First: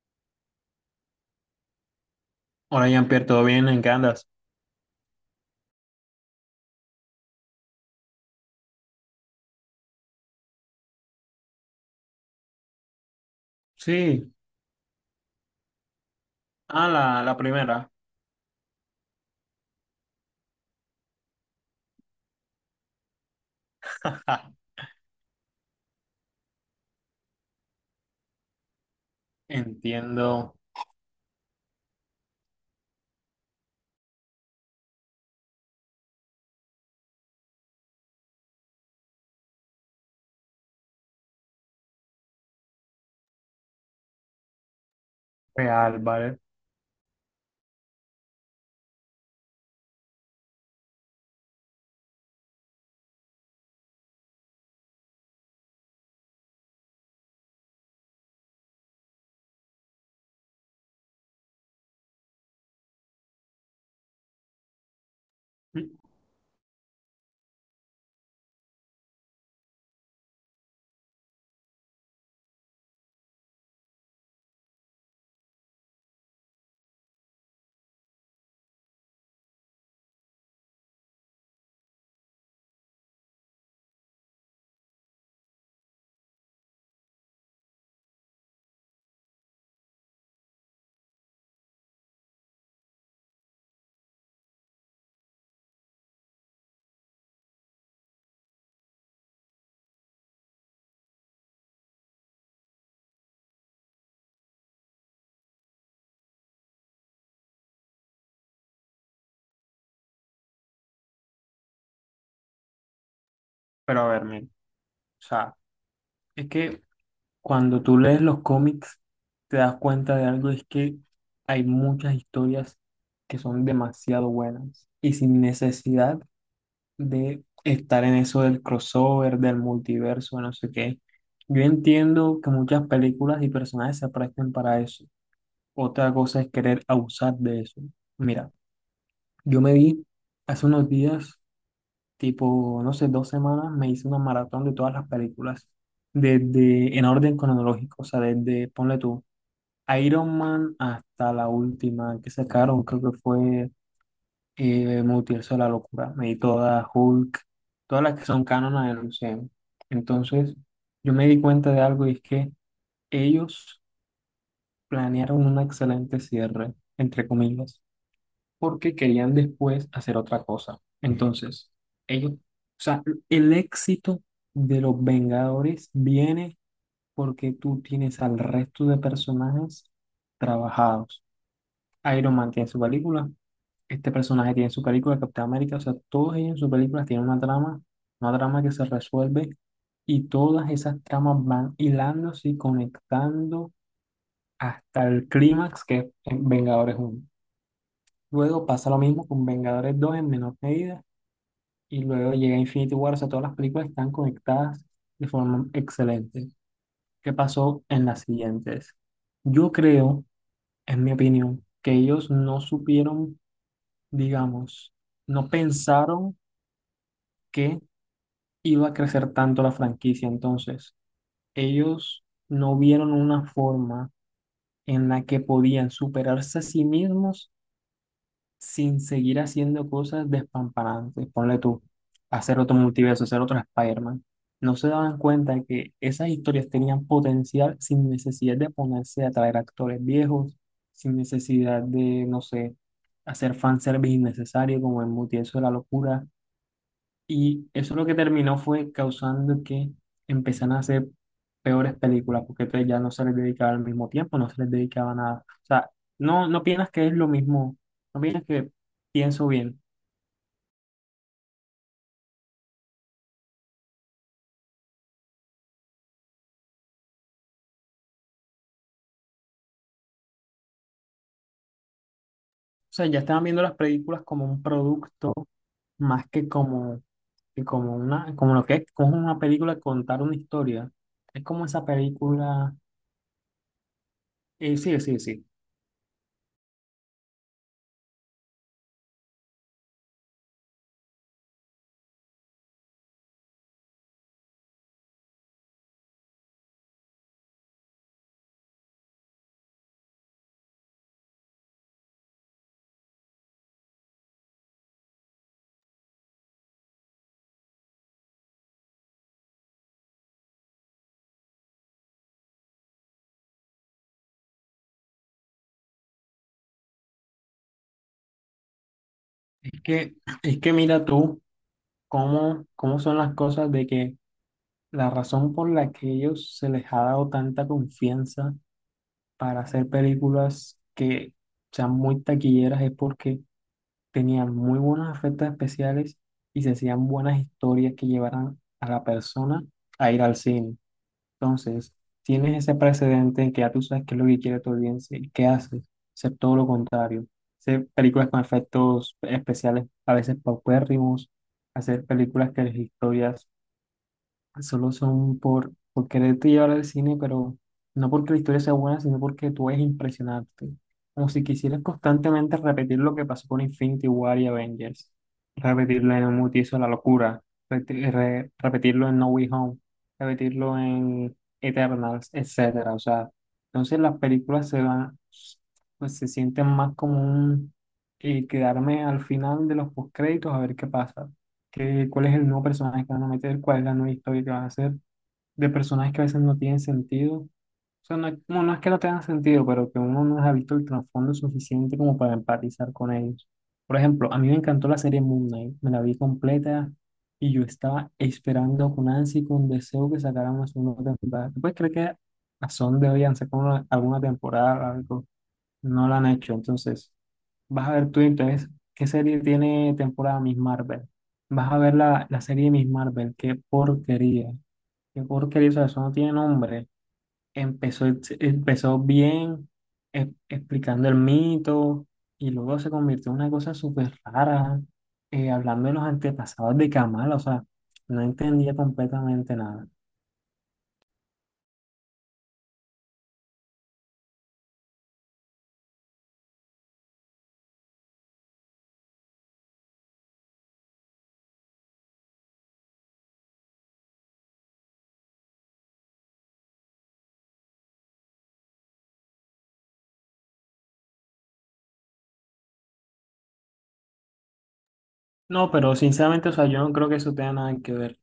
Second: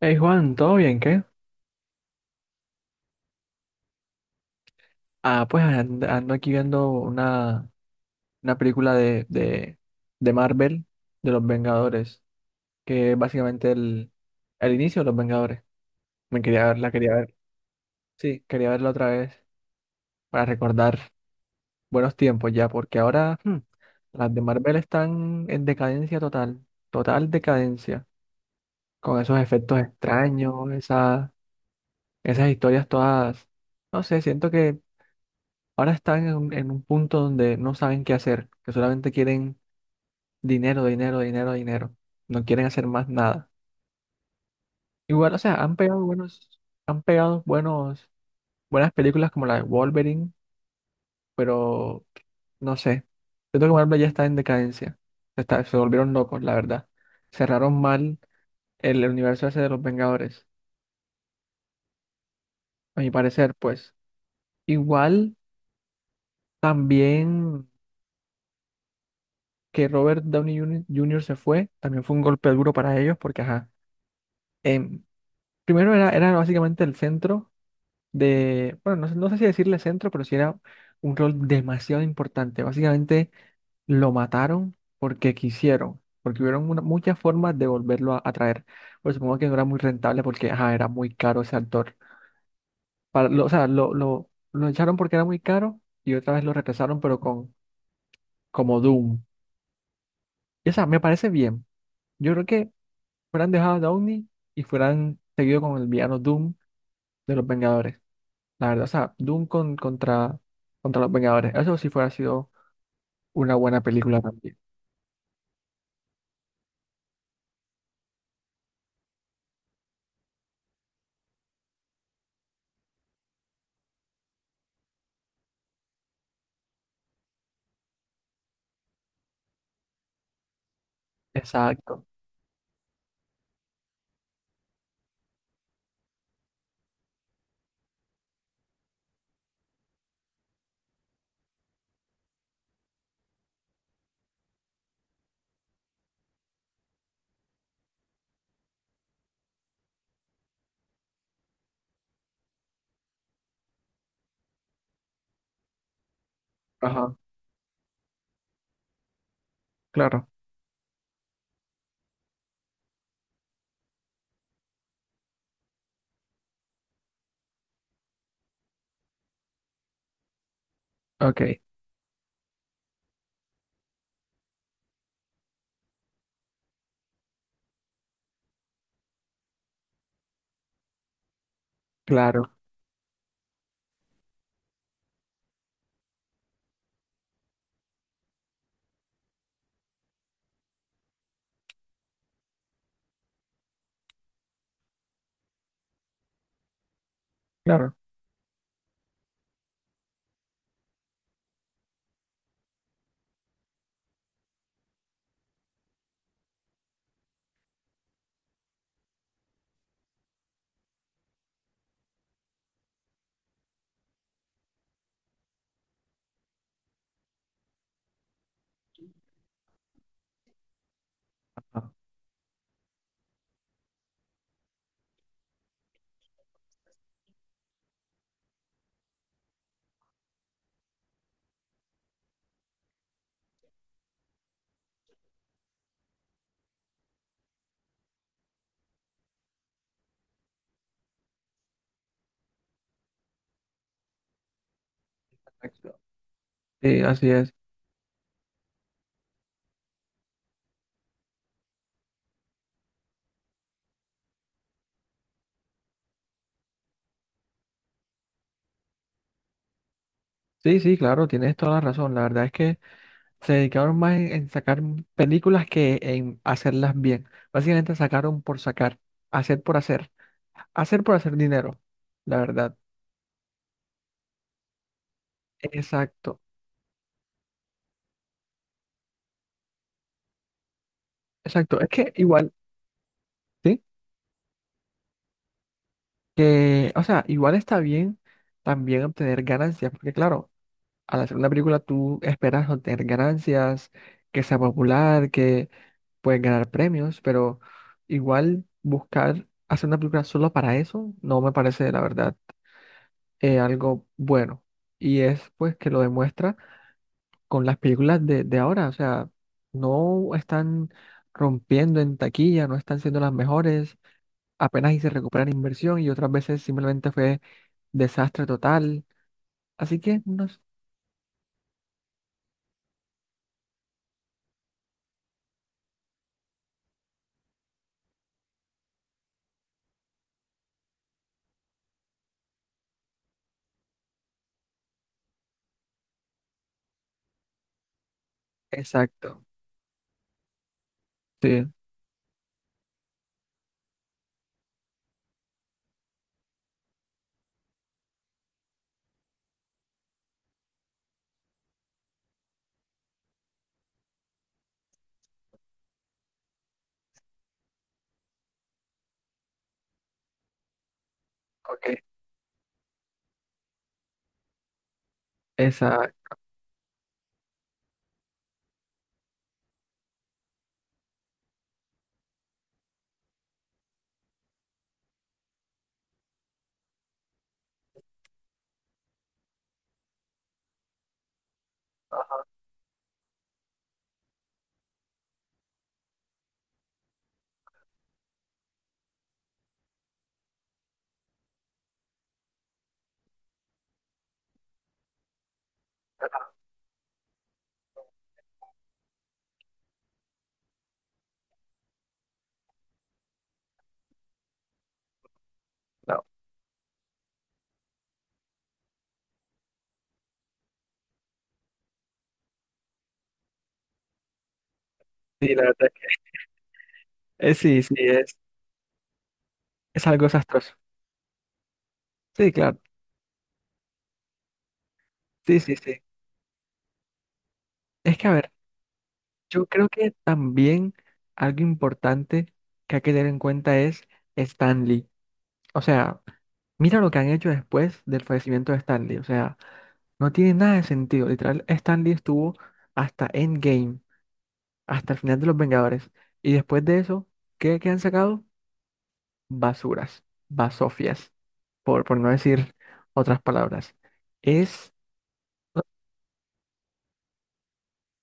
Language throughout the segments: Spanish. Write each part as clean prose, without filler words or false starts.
Hey Juan, ¿todo bien? ¿Qué? Hola Jean-Pierre, ¿todo bien? ¿En qué andas? Ando aquí viendo una película de Marvel, de los Vengadores, que es básicamente Sí, el inicio de los Vengadores. Me quería ver ah, la quería la, ver. la primera. Sí, quería verla otra vez para recordar buenos tiempos ya, porque ahora las de Marvel están en decadencia total, total decadencia, con esos efectos extraños, Entiendo, esas historias todas, no sé, siento que ahora están en un punto donde no saben qué hacer, que solamente quieren dinero, dinero, dinero, dinero. No quieren hacer más nada. Igual, o sea, han real, pegado ¿vale? buenos, han pegado buenos, buenas películas como la de Wolverine, pero no sé. Siento que Marvel ya está en decadencia. Se volvieron locos, la verdad. Cerraron mal el universo ese de los Vengadores, a mi parecer, pues. Igual también que Robert Downey Jr. Se fue, también fue un golpe duro para ellos, porque ajá. em, Primero era básicamente el centro de, bueno, no, sé no sé si decirle centro, pero sí era un rol demasiado importante. Básicamente lo mataron porque quisieron, porque hubieron muchas formas de volverlo a traer. Pero supongo que no era muy rentable porque ajá, era muy caro ese actor. O sea, lo echaron porque era muy caro y otra vez lo regresaron, pero con como Doom. Y, o sea, me parece bien. Yo creo que fueran dejado a Downey y fueran seguido con el villano Doom de los Vengadores. La verdad, o sea, Doom contra, contra los Vengadores. Eso sí fuera sido una buena Pero a película ver, mira, o también. sea, es que cuando tú lees los cómics, te das cuenta de algo, es que hay muchas historias que son demasiado buenas y sin necesidad de estar en eso del crossover, del multiverso, no sé qué. Yo Exacto. entiendo que muchas películas y personajes se prestan para eso. Otra cosa es querer abusar de eso. Mira. Yo me vi hace unos días, tipo, no sé, dos semanas, me hice una maratón de todas las películas, desde en orden cronológico, o sea, desde, ponle tú, Iron Man hasta la última que sacaron, creo que fue Multiverso de la Locura, me di todas Ajá, Hulk, todas las que son cánonas del UCM. claro. Entonces, yo me di cuenta de algo y es que ellos planearon un excelente cierre, entre comillas, porque querían después hacer otra cosa. Ok, Entonces, ellos, o sea, el éxito de los Vengadores viene porque tú tienes al resto de personajes trabajados. Iron claro, Man tiene su película, este personaje tiene su película, Capitán América, o sea, todos ellos en sus películas tienen una trama que se resuelve y todas esas tramas van hilándose y conectando hasta el clímax que es en Vengadores uno. claro. Luego pasa lo mismo con Vengadores 2 en menor medida. Y luego llega Infinity War, o sea, todas las películas están conectadas de forma excelente. ¿Qué pasó en las siguientes? Yo creo, en mi opinión, que ellos no supieron, digamos, no pensaron que iba a crecer tanto la franquicia. Entonces, Ah, ellos no vieron una forma en la que podían superarse a sí mismos sin seguir haciendo cosas despamparantes. Ponle tú, hacer otro multiverso, hacer otro Spider-Man. No se daban cuenta que esas historias tenían potencial sin necesidad de ponerse a traer actores viejos, sin necesidad de, no sé, hacer fanservice innecesario como el multiverso de la exacto. locura. Sí, así es. Y eso lo que terminó fue causando que empezaran a hacer peores películas, porque entonces ya no se les dedicaba al mismo tiempo, no se les dedicaba nada. O sea, no piensas que es lo mismo, no piensas que pienso bien. Sí, sí, claro, tienes toda la razón. La verdad es que se dedicaron más en sacar películas que en hacerlas bien. Básicamente sacaron por sacar, hacer por hacer, hacer por hacer dinero. La verdad. O sea, ya estaban viendo las películas como un producto más Exacto, que como una, como lo que es, como una película contar una historia. Es como exacto. esa Es que igual, película, sí, sí, sí, sí. que, o sea, igual está bien también obtener ganancias, porque claro. Al hacer una película tú esperas obtener ganancias, que sea popular, que puedes ganar premios, pero igual buscar hacer una película solo para eso no me parece, la verdad, algo bueno. Y es pues que lo demuestra con las películas de ahora, o sea, no están rompiendo en taquilla, no están siendo las mejores, apenas y se recuperan inversión y otras veces simplemente fue desastre total. Es Así que, que no es es- que mira tú cómo, cómo son las cosas de que la razón por la que ellos se les ha dado tanta confianza para hacer películas que sean muy taquilleras es porque tenían muy buenos efectos especiales y se hacían buenas historias que llevaran a la Exacto, persona a ir al cine. sí, Entonces, tienes ese precedente en que ya tú sabes qué es lo que quiere tu audiencia y qué haces, hacer todo lo contrario. Hacer películas con efectos especiales a veces paupérrimos, hacer películas que las historias solo son por quererte llevar al cine, pero no porque la historia sea buena, sino porque tú es impresionante. Como si quisieras ok, constantemente repetir lo que pasó con Infinity War y Avengers. Repetirlo exacto. en Multiverso de la locura. Repetirlo en No Way Home. Repetirlo en Eternals, etcétera. O sea, entonces las películas se van, pues se sienten más como un quedarme al final de los postcréditos a ver qué pasa, cuál es el nuevo personaje que van a meter, cuál es la nueva historia que vas a hacer, de personajes que a veces no tienen sentido. O sea, no es que no tengan sentido, pero que uno no ha visto el trasfondo suficiente como para empatizar con ellos. Por ejemplo, a mí me encantó la serie Moon Knight, me la vi completa y yo estaba esperando con ansia y con deseo que sacaran una segunda temporada. ¿Tú puedes creer que a son de hoy han sacado alguna temporada, algo? No la han hecho, entonces. Vas a ver tú entonces qué serie tiene temporada, Miss Marvel. Vas a ver la serie de Miss Marvel. Qué porquería. Qué Sí, la porquería. O sea, verdad. eso no tiene nombre. Sí, sí, Empezó bien es algo desastroso. explicando el mito y Sí, claro. luego se convirtió en una cosa súper rara. Sí, sí, Hablando de sí. los antepasados de Kamala. O sea, Es no que, a ver, entendía completamente yo nada. creo que también algo importante que hay que tener en cuenta es Stanley. O sea, mira lo que han hecho después del fallecimiento de Stanley. O sea, no tiene nada de sentido. Literal, Stanley estuvo hasta Endgame, hasta el final de Los Vengadores. Y después de eso, ¿qué han sacado? Basuras, basofias, por no decir otras palabras. Es... No, No, pero sinceramente, o sea, yo no creo que eso tenga nada que ver.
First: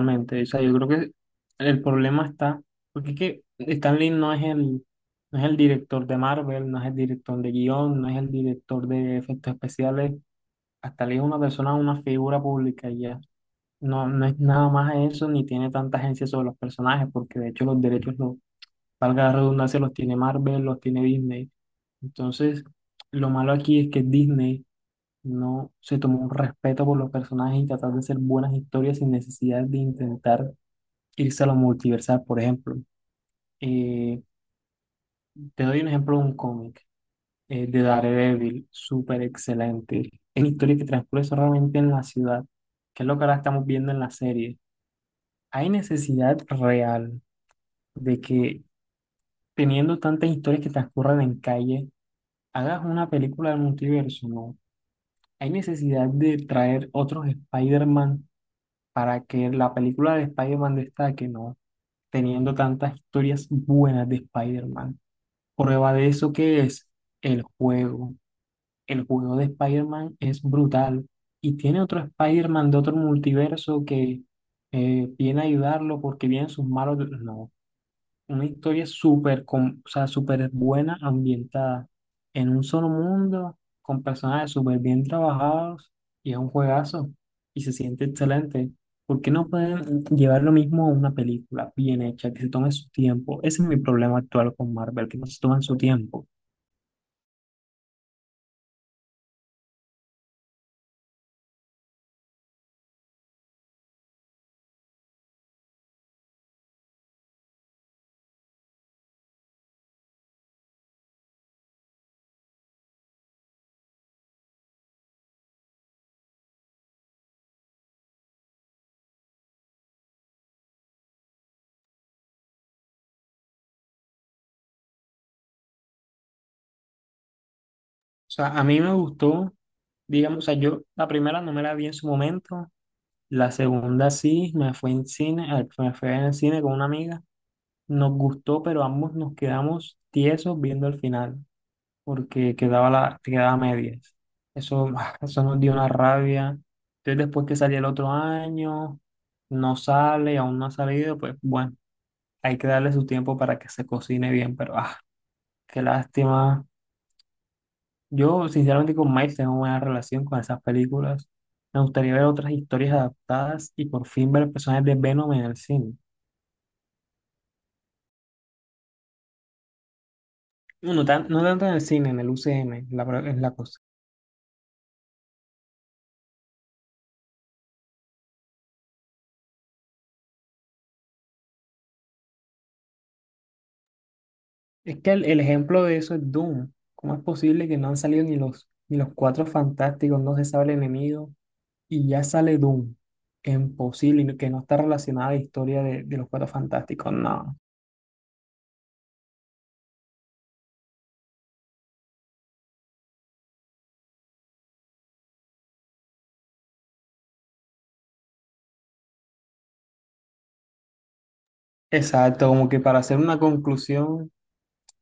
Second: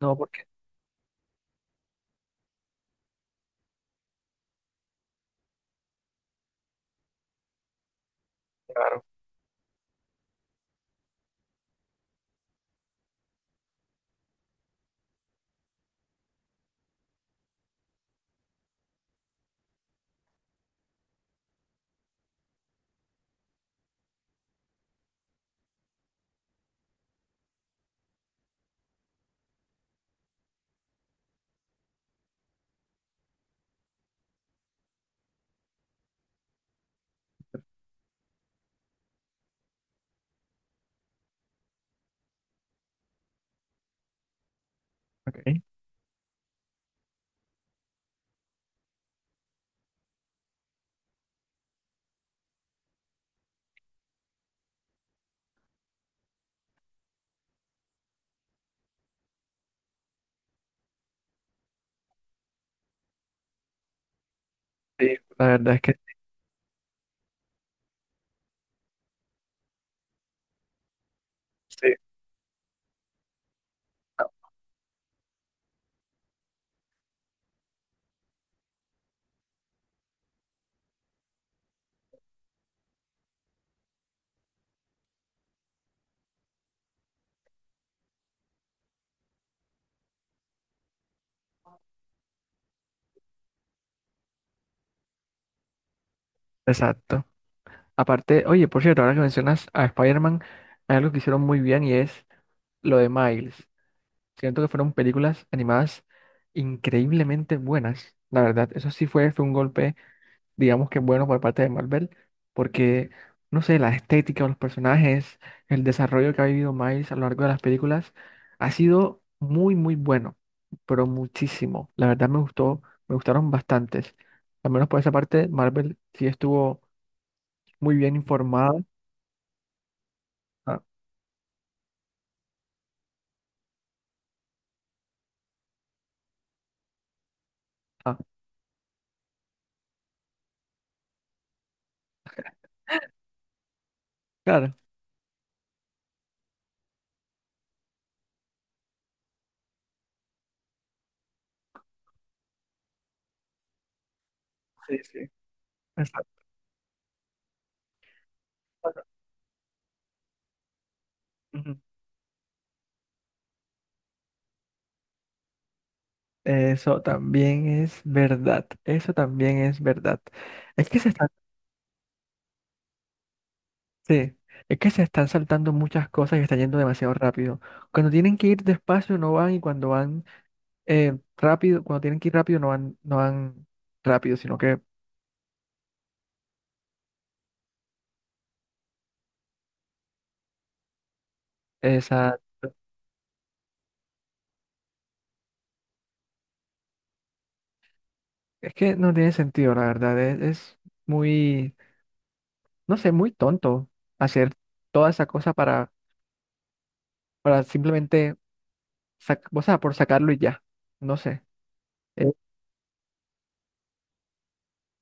no, porque... o sea, yo creo que el problema está, porque es que Stan Lee no es el, no es el director de Marvel, no es el director de guión, no es el director de efectos especiales, hasta Lee es una persona, una figura pública y ya. No, no es nada más eso, ni tiene tanta agencia sobre los personajes, porque de hecho los derechos, los, valga la redundancia, los tiene Marvel, los tiene Disney. Entonces, lo malo aquí es que Disney no se tomó un respeto por los personajes y tratar de hacer buenas historias sin necesidad de intentar irse a lo multiversal, por ejemplo. Eh, Te doy un ejemplo de un cómic de Daredevil, súper excelente. Es una historia que transcurre solamente en la ciudad, que es lo que ahora estamos viendo en la serie. Ok. Hay necesidad real de que, teniendo tantas historias que transcurren en calle, hagas una película del multiverso, ¿no? Hay necesidad de traer otros Spider-Man para que la película de Spider-Man destaque, ¿no? Teniendo tantas historias buenas de Spider-Man. Sí, la verdad es Prueba que de eso que es el juego. El juego de Spider-Man es brutal y tiene sí, otro Spider-Man de otro multiverso que no, viene a ayudarlo porque vienen sus malos... No, una historia súper, o sea, súper buena, ambientada en un solo mundo, con personajes súper bien trabajados y es un juegazo y se siente excelente. ¿Por qué no pueden llevar lo mismo a una película bien hecha, que se tome su tiempo? Ese es mi problema actual con Marvel, que no se toman su tiempo. exacto. Aparte, oye, por cierto, ahora que mencionas a Spider-Man, hay algo que hicieron muy bien y es lo de Miles. Siento que fueron películas animadas increíblemente buenas. La verdad, eso sí fue un golpe. Digamos que bueno por parte de Marvel, porque, no sé, la estética de los personajes, el desarrollo que ha vivido Miles a lo largo de las películas, ha sido muy, muy bueno, pero muchísimo. La verdad me gustó, me gustaron bastantes. Al menos por esa parte, Marvel sí estuvo muy bien O sea, a informada. mí me gustó, digamos, o sea, Ah, yo la primera no me la vi en su momento, la segunda sí, me fue en cine, me fue en el cine con una amiga, nos gustó, pero ambos nos quedamos tiesos viendo el final, porque quedaba la, quedaba a medias. claro, Eso, eso nos dio una rabia. Entonces, después que salió el otro año, no sale, aún no ha salido, pues bueno, hay que darle su tiempo para que se cocine bien, pero sí, ah, sí. qué Exacto. lástima. Yo, sinceramente, con Miles tengo buena relación con esas películas. Ujú. Me gustaría ver otras historias adaptadas y por fin ver personajes de Venom en el cine. Eso también es verdad, eso también es verdad. Es que se están No tanto en el cine, en el UCM, la, es la cosa. Sí, es que se están saltando muchas cosas y está yendo demasiado rápido. Cuando tienen que ir despacio no van y cuando van cuando tienen que ir rápido no van, rápido, sino que Es que el ejemplo de eso es Doom. ¿Cómo es posible que no han salido ni los, ni los cuatro fantásticos, no se sabe el enemigo, y ya esa, sale Doom? Es imposible, y que no está relacionada la historia de los cuatro fantásticos, no. es que no tiene sentido, la verdad. Es muy, no sé, muy tonto hacer toda esa cosa para simplemente, o sea, por sacarlo y ya. No sé. Eh, Exacto, como que para hacer una conclusión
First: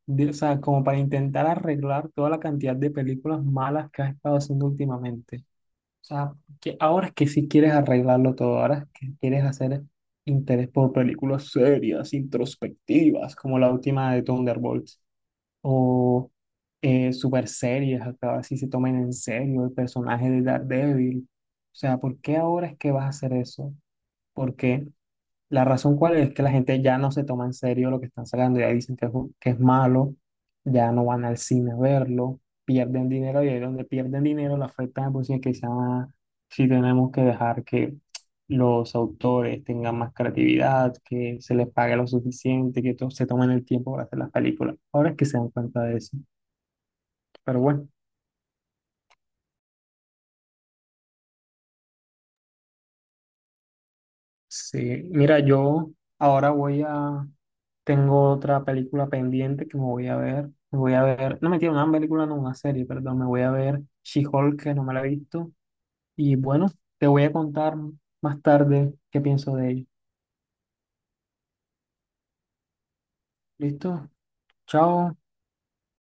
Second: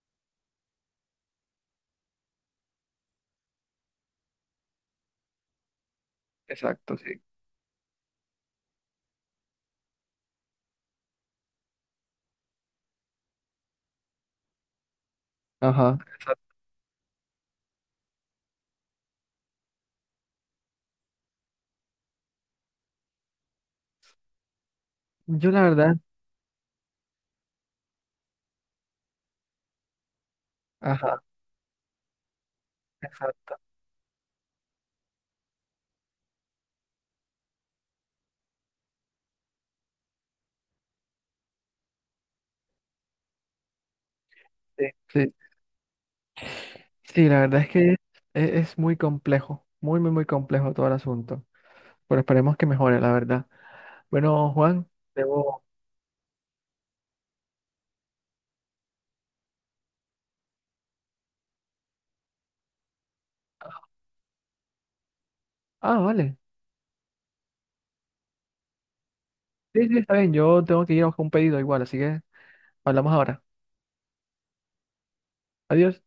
de- o sea, como para intentar arreglar toda la cantidad de películas malas que has estado haciendo últimamente. O sea, que exacto, ahora es sí. que sí quieres arreglarlo todo, ahora es que quieres hacer interés por películas serias, introspectivas, como la última de Thunderbolts, Ajá. o Exacto. Super serias, hasta ahora sí se tomen en serio el personaje de Daredevil. O sea, ¿por qué ahora es que vas a hacer eso? ¿Por qué? Yo la La verdad, razón cuál es que la gente ya no se toma en serio lo que están sacando, ya dicen que es, que es malo, ya no ajá, van al cine a verlo, pierden dinero y exacto. ahí donde pierden dinero la afecta de por sí que se llama, si tenemos que dejar que los autores tengan más creatividad, que se les pague lo suficiente, se tomen el tiempo para hacer las películas. Sí, Ahora es que sí. se dan cuenta de eso. Sí, la verdad Pero es bueno, que es muy complejo, muy, muy, muy complejo todo el asunto. Pero esperemos que mejore, la verdad. Bueno, Juan, sí, mira, debo... yo ahora voy a... Tengo otra película pendiente que me voy a ver. Me voy a ver, no mentira, una película, no, una serie, perdón. Me voy a ver She-Hulk, que no me la he visto. Ah, Y vale. bueno, te voy a contar más tarde qué pienso de ella. Sí, sí, está bien. Yo tengo que ir a buscar un pedido igual, así que hablamos ahora. ¿Listo? Chao. Adiós.